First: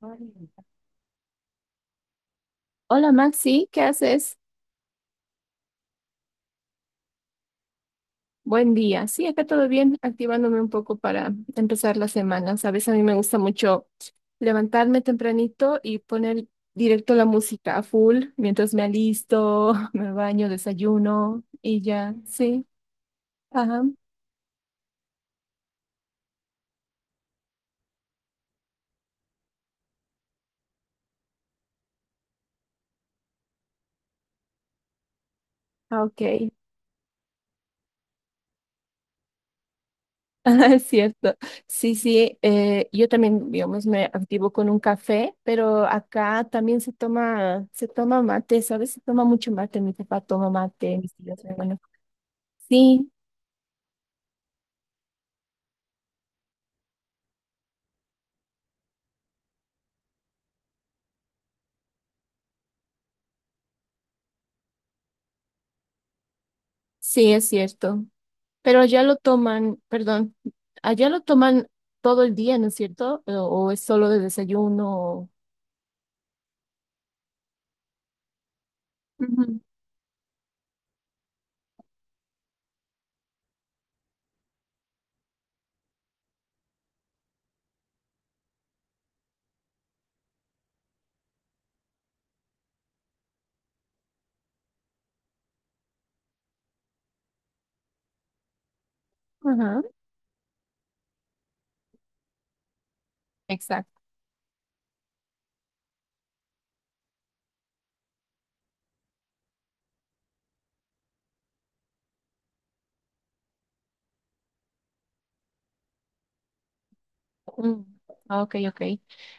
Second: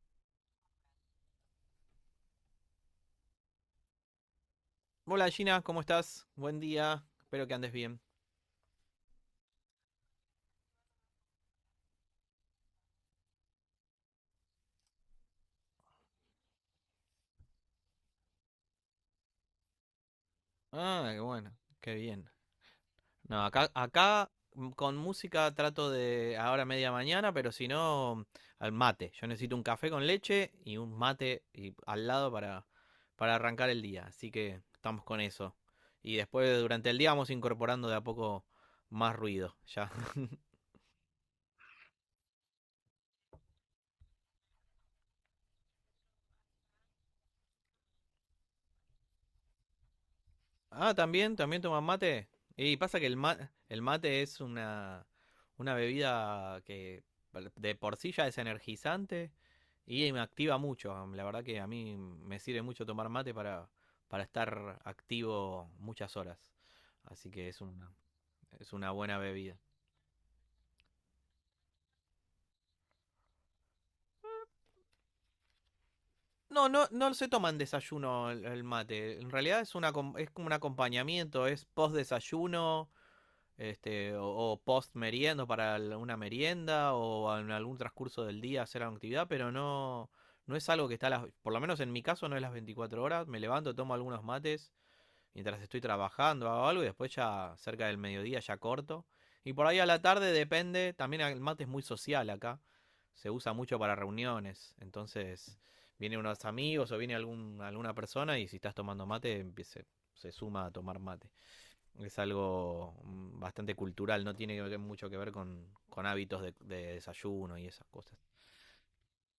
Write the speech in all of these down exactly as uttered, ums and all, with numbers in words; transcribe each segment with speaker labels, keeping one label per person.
Speaker 1: Hola Maxi, ¿qué haces?
Speaker 2: Hola Gina, ¿cómo estás? Buen día, espero que andes bien.
Speaker 1: Buen día. Sí, acá todo bien, activándome un poco para empezar la semana. Sabes, a mí me gusta mucho levantarme tempranito y poner directo la música a full mientras me alisto, me baño,
Speaker 2: Ah, qué
Speaker 1: desayuno
Speaker 2: bueno,
Speaker 1: y
Speaker 2: qué
Speaker 1: ya.
Speaker 2: bien.
Speaker 1: Sí,
Speaker 2: No, acá,
Speaker 1: ajá,
Speaker 2: acá mm, con música trato de ahora media mañana, pero si no, al mate. Yo necesito un café con leche y un mate y, al lado para, para arrancar el día, así que estamos con eso.
Speaker 1: ah,
Speaker 2: Y
Speaker 1: ok.
Speaker 2: después durante el día vamos incorporando de a poco más ruido, ya.
Speaker 1: Ah, es cierto. Sí, sí, eh, yo también, digamos, me activo con un café, pero acá también se toma, se toma mate, ¿sabes? Se toma mucho mate, mi papá toma
Speaker 2: Ah,
Speaker 1: mate, mis
Speaker 2: también,
Speaker 1: tíos, mi
Speaker 2: también
Speaker 1: hermano.
Speaker 2: toman mate. Y pasa que
Speaker 1: Sí,
Speaker 2: el, ma- el mate es una, una bebida que de por sí ya es energizante y me activa mucho. La verdad que a mí me sirve mucho tomar mate para, para estar activo muchas horas. Así
Speaker 1: sí, es
Speaker 2: que es una,
Speaker 1: cierto.
Speaker 2: es
Speaker 1: Pero
Speaker 2: una
Speaker 1: allá lo
Speaker 2: buena bebida.
Speaker 1: toman, perdón, allá lo toman todo el día, ¿no es cierto? O, o es solo de desayuno. o-
Speaker 2: No, no, no se toma en desayuno el, el mate. En
Speaker 1: Ujú,
Speaker 2: realidad es una, acom- es como un acompañamiento, es post desayuno este, o, o post meriendo para una merienda o en algún transcurso del día hacer alguna actividad, pero no, no es algo que está a las, por lo menos en mi caso no es las veinticuatro horas. Me levanto, tomo algunos mates mientras estoy trabajando, hago algo y después ya cerca del mediodía ya corto. Y por ahí
Speaker 1: ajá,
Speaker 2: a la tarde depende, también el mate es muy social acá, se usa mucho para
Speaker 1: exacto.
Speaker 2: reuniones, entonces viene unos amigos o viene algún, alguna persona y si estás tomando mate empie- se se suma a tomar mate. Es algo mm, bastante cultural, no tiene mucho que ver con, con hábitos de, de desayuno y
Speaker 1: Mm,
Speaker 2: esas cosas.
Speaker 1: ah, ok, ok.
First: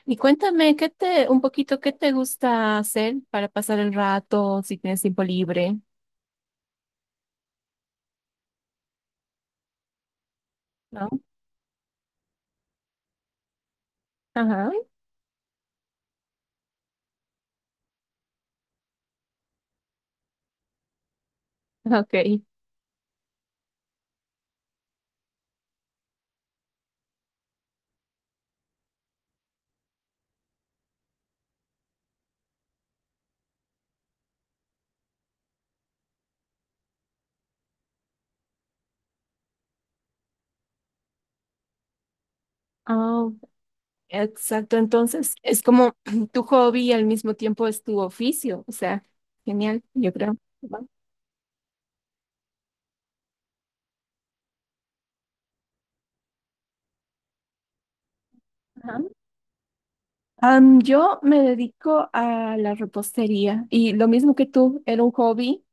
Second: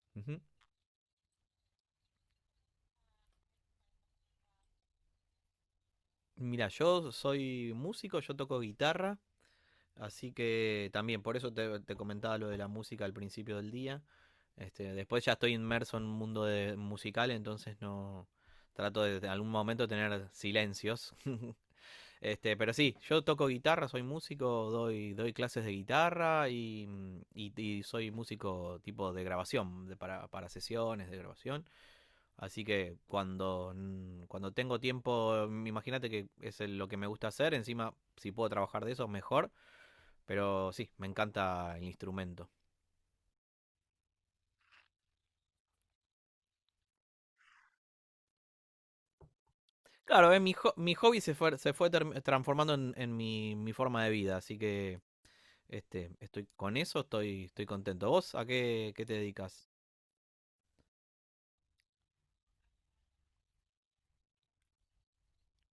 Speaker 1: Y
Speaker 2: Ujú.
Speaker 1: cuéntame, ¿qué te, un poquito, qué te gusta hacer para pasar el rato si tienes tiempo libre?
Speaker 2: Mira, yo soy músico, yo toco guitarra, así que
Speaker 1: ¿No?
Speaker 2: también por eso te, te comentaba lo de la música al principio del día.
Speaker 1: Ajá,
Speaker 2: Este, después ya estoy inmerso en un mundo de- musical, entonces no trato de, de algún momento tener silencios
Speaker 1: ok.
Speaker 2: Este, pero sí, yo toco guitarra, soy músico, doy, doy clases de guitarra y, mm, y- y soy músico tipo de grabación, de- para, para sesiones de grabación. Así que cuando, mm, cuando tengo tiempo, mm, imagínate que es el- lo que me gusta hacer, encima si puedo trabajar de eso, mejor, pero sí, me encanta el instrumento.
Speaker 1: Ah, exacto. Entonces, es como tu hobby y al mismo tiempo es tu oficio. O sea, genial, yo
Speaker 2: Claro,
Speaker 1: creo.
Speaker 2: eh, mi, ho- mi hobby se fue, se fue term- transformando en, en mi, mi forma de vida, así que este, estoy con eso, estoy, estoy contento. ¿Vos a qué,
Speaker 1: Ajá.
Speaker 2: qué te dedicas?
Speaker 1: Am, yo me dedico a la repostería y lo mismo que tú, era un hobby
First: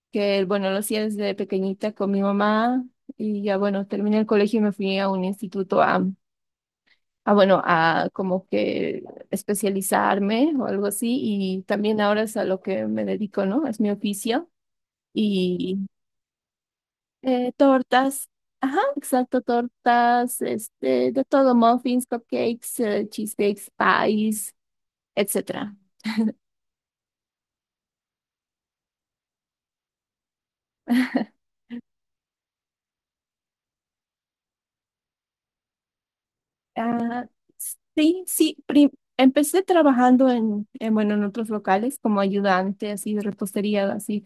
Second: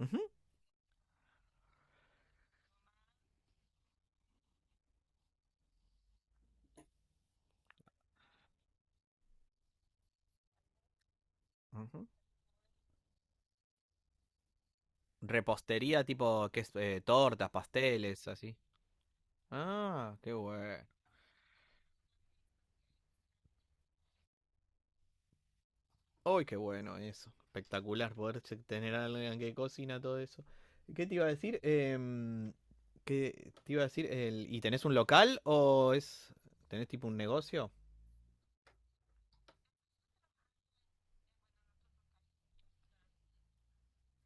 Speaker 2: Ujú.
Speaker 1: que, bueno, lo hacía desde pequeñita con mi mamá y ya, bueno, terminé el colegio y me fui a un instituto a, a, bueno, a como que especializarme o algo así y también
Speaker 2: Ujú.
Speaker 1: ahora es a lo que me dedico, ¿no? Es mi oficio y
Speaker 2: ¿Repostería tipo, que es? Eh, tortas,
Speaker 1: eh,
Speaker 2: pasteles,
Speaker 1: tortas,
Speaker 2: así.
Speaker 1: ajá, exacto,
Speaker 2: Ah, qué
Speaker 1: tortas,
Speaker 2: bueno.
Speaker 1: este, de todo, muffins, cupcakes, eh, cheesecakes, pies, etcétera.
Speaker 2: Uy, qué bueno eso. Espectacular poder se- tener a alguien que cocina todo eso. ¿Qué te iba a decir? Em, ¿qué te iba a decir? El, ¿y tenés un local o es, tenés tipo un
Speaker 1: Ah,
Speaker 2: negocio?
Speaker 1: sí, sí, prim- empecé trabajando en, en, bueno, en otros locales como ayudante, así de repostería, así,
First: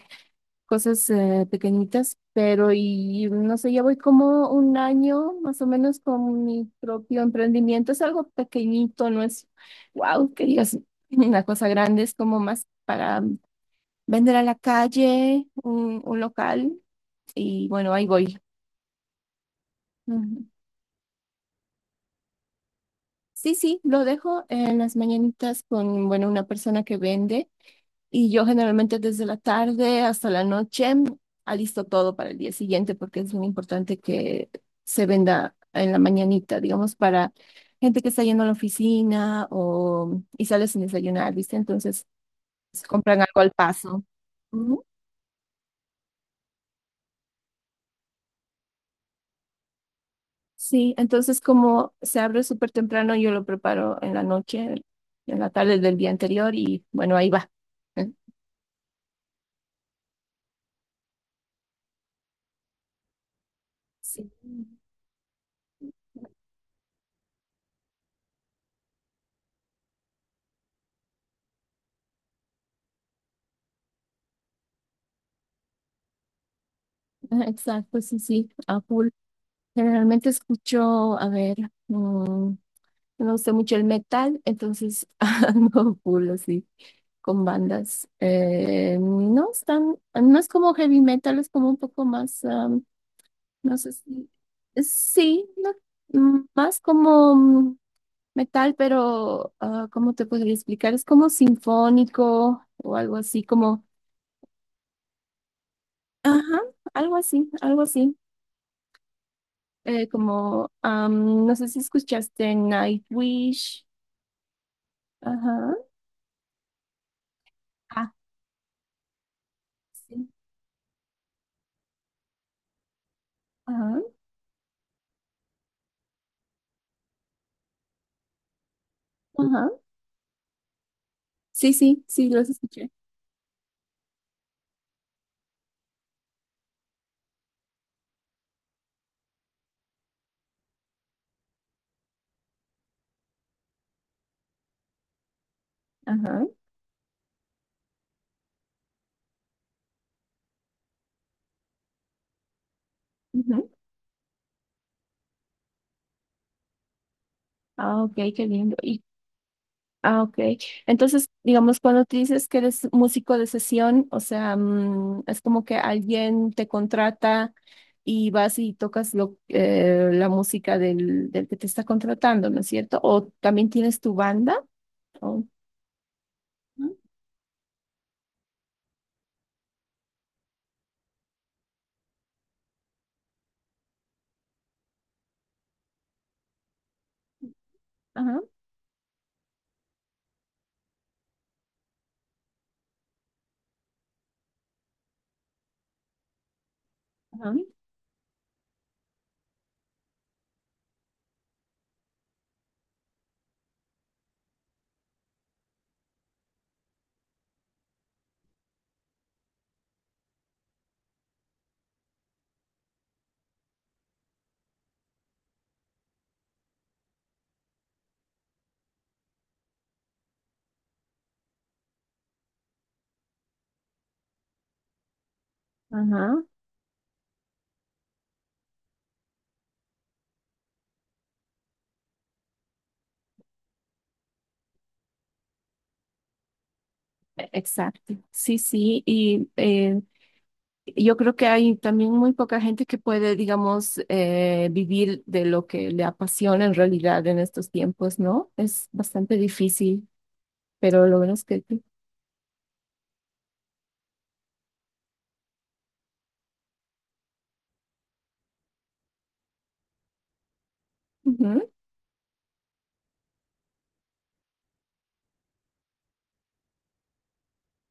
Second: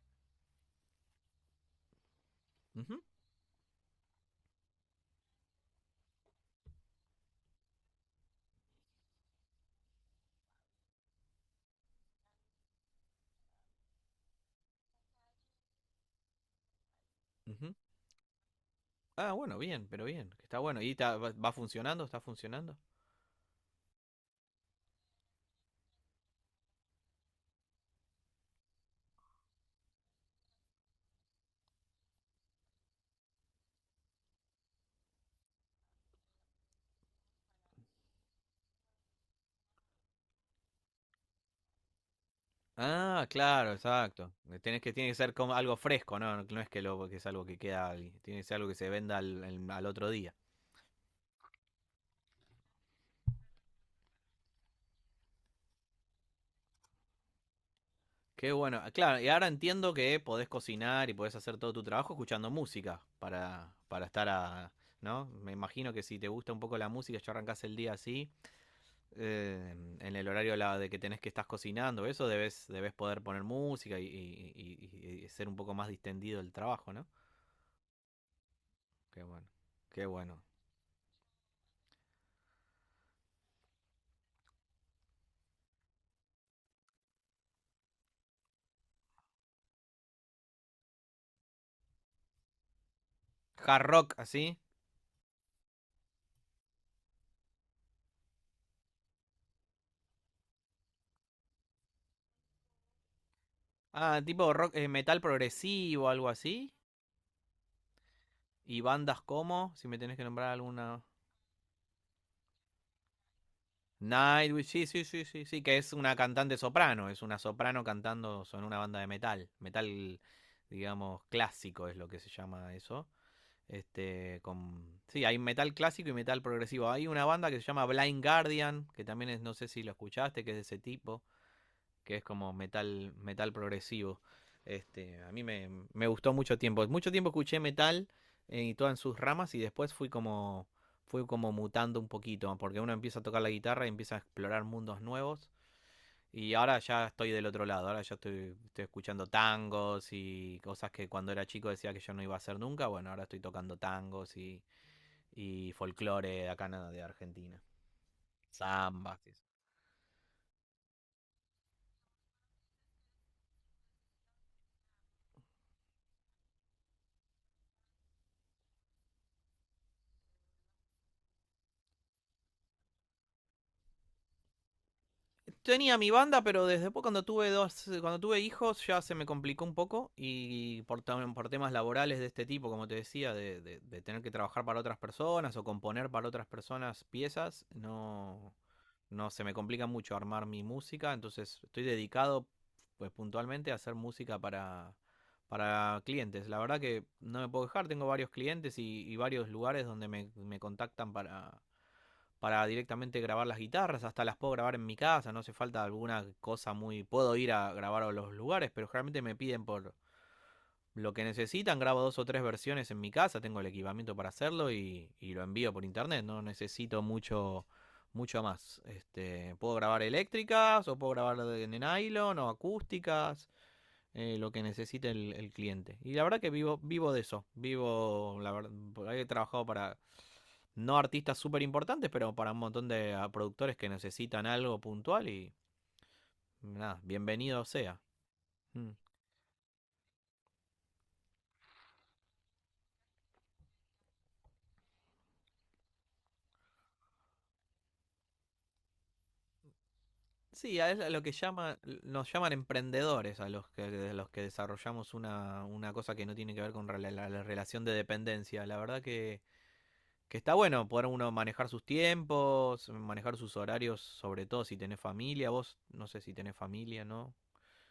Speaker 1: cosas eh, pequeñitas, pero
Speaker 2: Ujú,
Speaker 1: y no sé, ya voy como un año más o menos con mi propio emprendimiento. Es algo pequeñito, no es, wow, que digas una cosa grande, es como más para mm, vender a la calle, un, un local, y
Speaker 2: ujú.
Speaker 1: bueno, ahí voy.
Speaker 2: Ah, bueno, bien, pero bien, que
Speaker 1: Ujú.
Speaker 2: está bueno. ¿Y ta- va, va funcionando? ¿Está funcionando?
Speaker 1: Sí, sí, lo dejo en las mañanitas con, bueno, una persona que vende. Y yo generalmente desde la tarde hasta la noche alisto todo para el día siguiente porque es muy importante que se venda en la mañanita, digamos, para gente que está yendo a la oficina o y sale sin desayunar, ¿viste? Entonces se compran
Speaker 2: Ah,
Speaker 1: algo al
Speaker 2: claro,
Speaker 1: paso.
Speaker 2: exacto. Tienes
Speaker 1: Ujú.
Speaker 2: que, tiene que ser como algo fresco, ¿no? No, no es que, lo, que es algo que queda ahí. Tiene que ser algo que se venda al, al- al otro día.
Speaker 1: Sí, entonces como se abre súper temprano, yo lo preparo en la noche, en la tarde del día anterior y bueno, ahí va. ¿Eh?
Speaker 2: Qué bueno. Ah, claro, y ahora entiendo que podés cocinar y podés hacer todo tu trabajo escuchando música para, para estar
Speaker 1: Sí,
Speaker 2: a, ¿no? Me imagino que si te gusta un poco la música, ya arrancás el día así, eh, en el horario la- de que tenés que estás cocinando, eso debes, debes poder poner música y, y- y- y ser un poco más distendido el trabajo, ¿no?
Speaker 1: ajá, exacto, sí, sí, apuro.
Speaker 2: Qué bueno. Qué
Speaker 1: Generalmente
Speaker 2: bueno.
Speaker 1: escucho, a ver, mm, me gusta mucho el metal, entonces ando full así con bandas. Eh, no están, no es como heavy metal, es como un poco más, am, no
Speaker 2: Hard
Speaker 1: sé
Speaker 2: rock
Speaker 1: si,
Speaker 2: así.
Speaker 1: sí, no, mm, más como mm, metal, pero ah, ¿cómo te podría explicar? Es como sinfónico o algo así, como,
Speaker 2: Ah, tipo rock, eh, metal progresivo, algo
Speaker 1: ajá,
Speaker 2: así.
Speaker 1: algo así, algo así.
Speaker 2: Y bandas como, si me
Speaker 1: Eh,
Speaker 2: tenés que nombrar
Speaker 1: como,
Speaker 2: alguna.
Speaker 1: am, no sé si escuchaste Nightwish,
Speaker 2: Nightwish, sí, sí, sí, sí, sí,
Speaker 1: ajá.
Speaker 2: que es una cantante soprano, es una soprano
Speaker 1: Ah,
Speaker 2: cantando en una banda de metal. Metal,
Speaker 1: sí.
Speaker 2: digamos, clásico es lo que se llama eso.
Speaker 1: Ajá,
Speaker 2: Este, con... Sí, hay metal clásico y metal progresivo. Hay una banda que se llama Blind Guardian, que también es, no sé
Speaker 1: ajá.
Speaker 2: si lo escuchaste, que es de ese tipo.
Speaker 1: Sí, sí,
Speaker 2: Que es
Speaker 1: sí, los
Speaker 2: como
Speaker 1: escuché.
Speaker 2: metal, metal progresivo. Este, a mí me, me gustó mucho tiempo. Mucho tiempo escuché metal eh, y todas en sus ramas y después fui como, fui como mutando un poquito, porque uno empieza a tocar la guitarra y empieza a explorar mundos nuevos.
Speaker 1: Ajá.
Speaker 2: Y ahora ya estoy del otro lado, ahora ya estoy, estoy escuchando tangos y cosas que cuando era chico decía que yo no iba a hacer nunca. Bueno, ahora estoy
Speaker 1: Ujú.
Speaker 2: tocando tangos y, y folclore de acá de Argentina.
Speaker 1: Ah, ok, qué lindo. Y,
Speaker 2: Zambas.
Speaker 1: ah, ok. Entonces, digamos, cuando te dices que eres músico de sesión, o sea, mm, es como que alguien te contrata y vas y tocas lo, eh, la música del, del que te está contratando, ¿no es cierto? O también tienes tu banda. o-
Speaker 2: Tenía mi banda, pero desde después cuando tuve dos, cuando tuve hijos ya se me complicó un poco y por, por temas laborales de este tipo, como te decía, de, de- de tener que trabajar para otras personas o componer para otras personas piezas,
Speaker 1: Ajá,
Speaker 2: no, no se me complica mucho armar mi música, entonces estoy dedicado pues puntualmente a hacer música para, para clientes. La verdad que no me
Speaker 1: ajá,
Speaker 2: puedo dejar, tengo varios clientes y, y varios lugares donde me, me contactan para para directamente grabar las guitarras, hasta las puedo grabar en mi casa, no hace falta alguna cosa muy... Puedo ir a grabar a los lugares, pero generalmente me piden por lo que necesitan, grabo dos o tres versiones en mi casa, tengo el equipamiento para hacerlo y, y lo envío por internet, no necesito mucho mucho más. Este, puedo grabar eléctricas o puedo grabar de nylon o acústicas, eh, lo que necesite el, el, cliente. Y la verdad
Speaker 1: ajá.
Speaker 2: que vivo, vivo de eso. Vivo, la verdad, he trabajado para no artistas súper importantes, pero para un montón de ah, productores que necesitan algo puntual y nada, bienvenido sea.
Speaker 1: Exacto. Sí,
Speaker 2: Mm.
Speaker 1: sí. Y eh, yo creo que hay también muy poca gente que puede, digamos, eh, vivir de lo que le apasiona en realidad en estos tiempos, ¿no? Es bastante difícil,
Speaker 2: Sí, a eso
Speaker 1: pero
Speaker 2: es
Speaker 1: lo
Speaker 2: lo que
Speaker 1: bueno es que...
Speaker 2: llama, nos llaman emprendedores, a los que, de los que desarrollamos una, una cosa que no tiene que ver con rela- la, la relación de dependencia. La verdad que, que está bueno poder uno manejar
Speaker 1: Ujú.
Speaker 2: sus tiempos, manejar sus horarios, sobre todo si tenés familia. Vos no sé si tenés familia, ¿no?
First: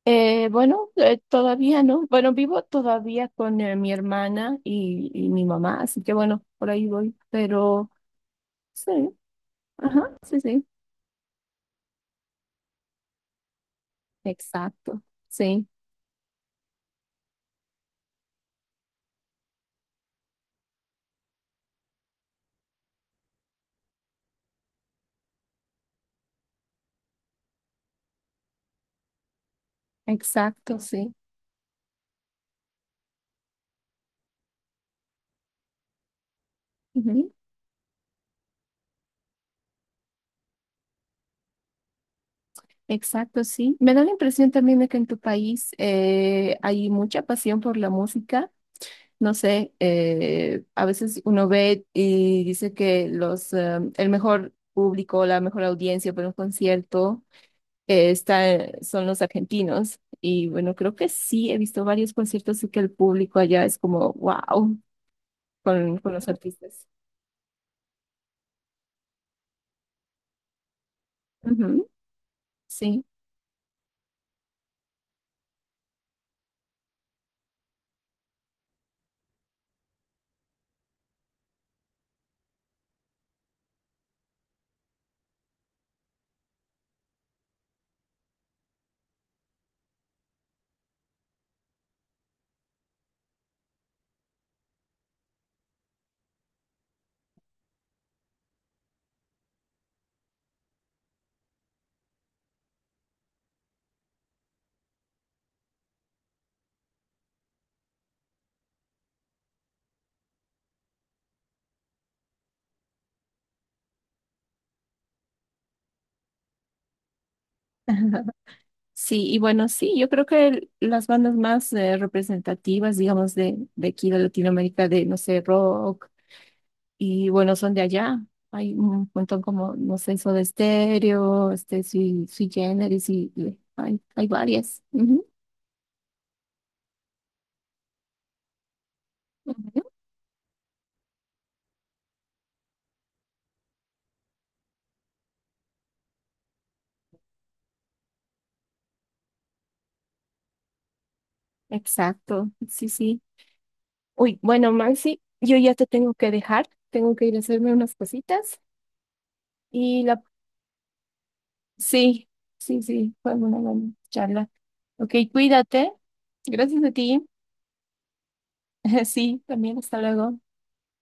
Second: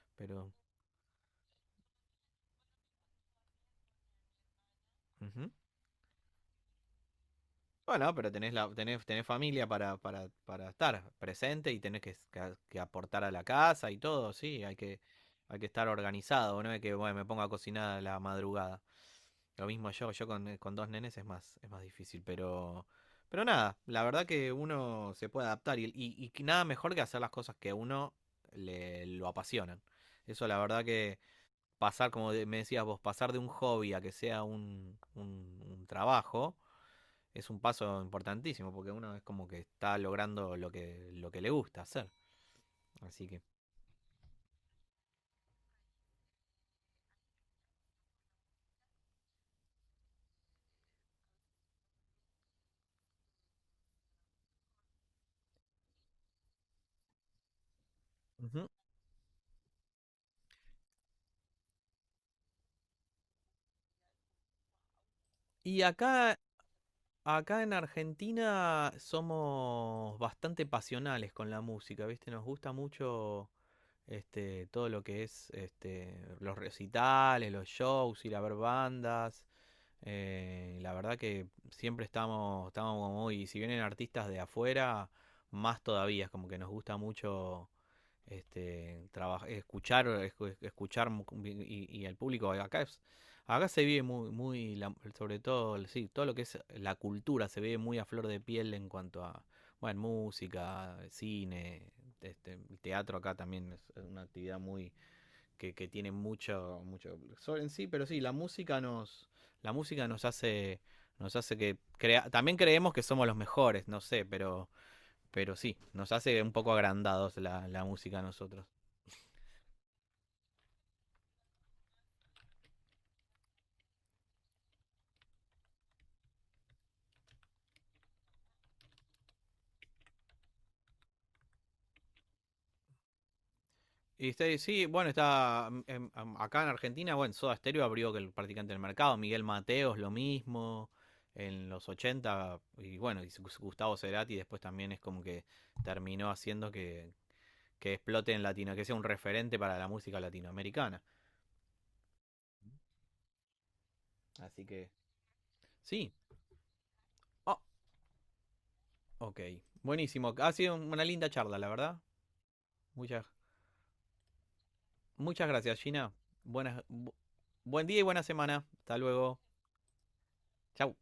Speaker 1: Eh,
Speaker 2: Pero...
Speaker 1: bueno, eh, todavía no. Bueno, vivo todavía con eh, mi hermana y, y mi
Speaker 2: ujú.
Speaker 1: mamá, así que bueno, por ahí voy. Pero
Speaker 2: Bueno, pero tenés, la,
Speaker 1: sí,
Speaker 2: tenés, tenés familia para,
Speaker 1: ajá,
Speaker 2: para,
Speaker 1: sí, sí,
Speaker 2: para estar presente y tenés que, que- que aportar a la casa y todo, sí, hay
Speaker 1: exacto,
Speaker 2: que, hay que
Speaker 1: sí,
Speaker 2: estar organizado, no es que bueno, me ponga a cocinar a la madrugada. Lo mismo yo, yo con, eh, con dos nenes es más, es más difícil, pero, pero nada, la verdad que uno se puede adaptar y, y, y que nada mejor que hacer las cosas que a uno le, lo apasionan. Eso la
Speaker 1: exacto,
Speaker 2: verdad
Speaker 1: sí.
Speaker 2: que pasar, como de- me decías vos, pasar de un hobby a que sea un, un un trabajo
Speaker 1: Ujú.
Speaker 2: es un paso importantísimo porque uno es como que está logrando lo que, lo que le gusta hacer. Así que.
Speaker 1: Exacto, sí. Me da la impresión también de que en tu país eh, hay mucha pasión por la música. No sé, eh, a veces uno ve y dice que los, eh, el mejor público, la mejor audiencia para un concierto eh, está,
Speaker 2: Ujú.
Speaker 1: son los argentinos. Y bueno, creo que sí, he visto varios conciertos y que el público allá es como, wow,
Speaker 2: Y
Speaker 1: con, con los
Speaker 2: acá,
Speaker 1: artistas.
Speaker 2: acá en Argentina somos bastante pasionales con la
Speaker 1: Ujú,
Speaker 2: música, ¿viste? Nos gusta
Speaker 1: sí.
Speaker 2: mucho este, todo lo que es este, los recitales, los shows, ir a ver bandas. Eh, la verdad que siempre estamos, estamos como muy, si vienen artistas de afuera, más todavía, es como que nos gusta mucho este, traba- escuchar, escu- escuchar mu- y, y al público. Acá, es- acá se vive muy, muy la- sobre todo, el- sí, todo lo que es la cultura se vive muy a flor de piel en cuanto a, bueno, música, cine, este, el teatro acá también es una actividad muy que, que tiene mucho, mucho sol en sí, pero sí, la música nos, la música nos hace, nos hace que crea, también creemos que somos los mejores, no sé, pero, pero sí, nos hace un poco agrandados la, la música a nosotros.
Speaker 1: Sí, y bueno, sí, yo creo que el- las bandas más eh, representativas, digamos, de, de aquí de Latinoamérica, de, no sé, rock, y bueno, son de allá. Hay un montón como, no sé, Soda Stereo, este, Sui, Sui Generis, y y hay, hay
Speaker 2: Y este,
Speaker 1: varias.
Speaker 2: sí, bueno,
Speaker 1: Ujú,
Speaker 2: está em, em, acá en Argentina, bueno, Soda Stereo abrió que el practicante del mercado, Miguel
Speaker 1: ujú.
Speaker 2: Mateos lo mismo, en los ochenta y bueno, y Gustavo Cerati después también es como que terminó haciendo que, que explote en Latino, que sea un referente para la música latinoamericana.
Speaker 1: Exacto, sí, sí. Uy,
Speaker 2: Así
Speaker 1: bueno,
Speaker 2: que.
Speaker 1: Maxi, yo ya te
Speaker 2: Sí.
Speaker 1: tengo que dejar, tengo que ir a
Speaker 2: Oh,
Speaker 1: hacerme unas cositas,
Speaker 2: ok.
Speaker 1: y la,
Speaker 2: Buenísimo. Ha sido una linda charla, la verdad.
Speaker 1: sí, sí, sí,
Speaker 2: Muchas,
Speaker 1: fue una buena charla. Ok,
Speaker 2: muchas gracias,
Speaker 1: cuídate,
Speaker 2: Gina.
Speaker 1: gracias
Speaker 2: Buenas,
Speaker 1: a
Speaker 2: bu-
Speaker 1: ti.
Speaker 2: Buen día y buena semana. Hasta luego.
Speaker 1: Sí, también, hasta luego.
Speaker 2: Chau.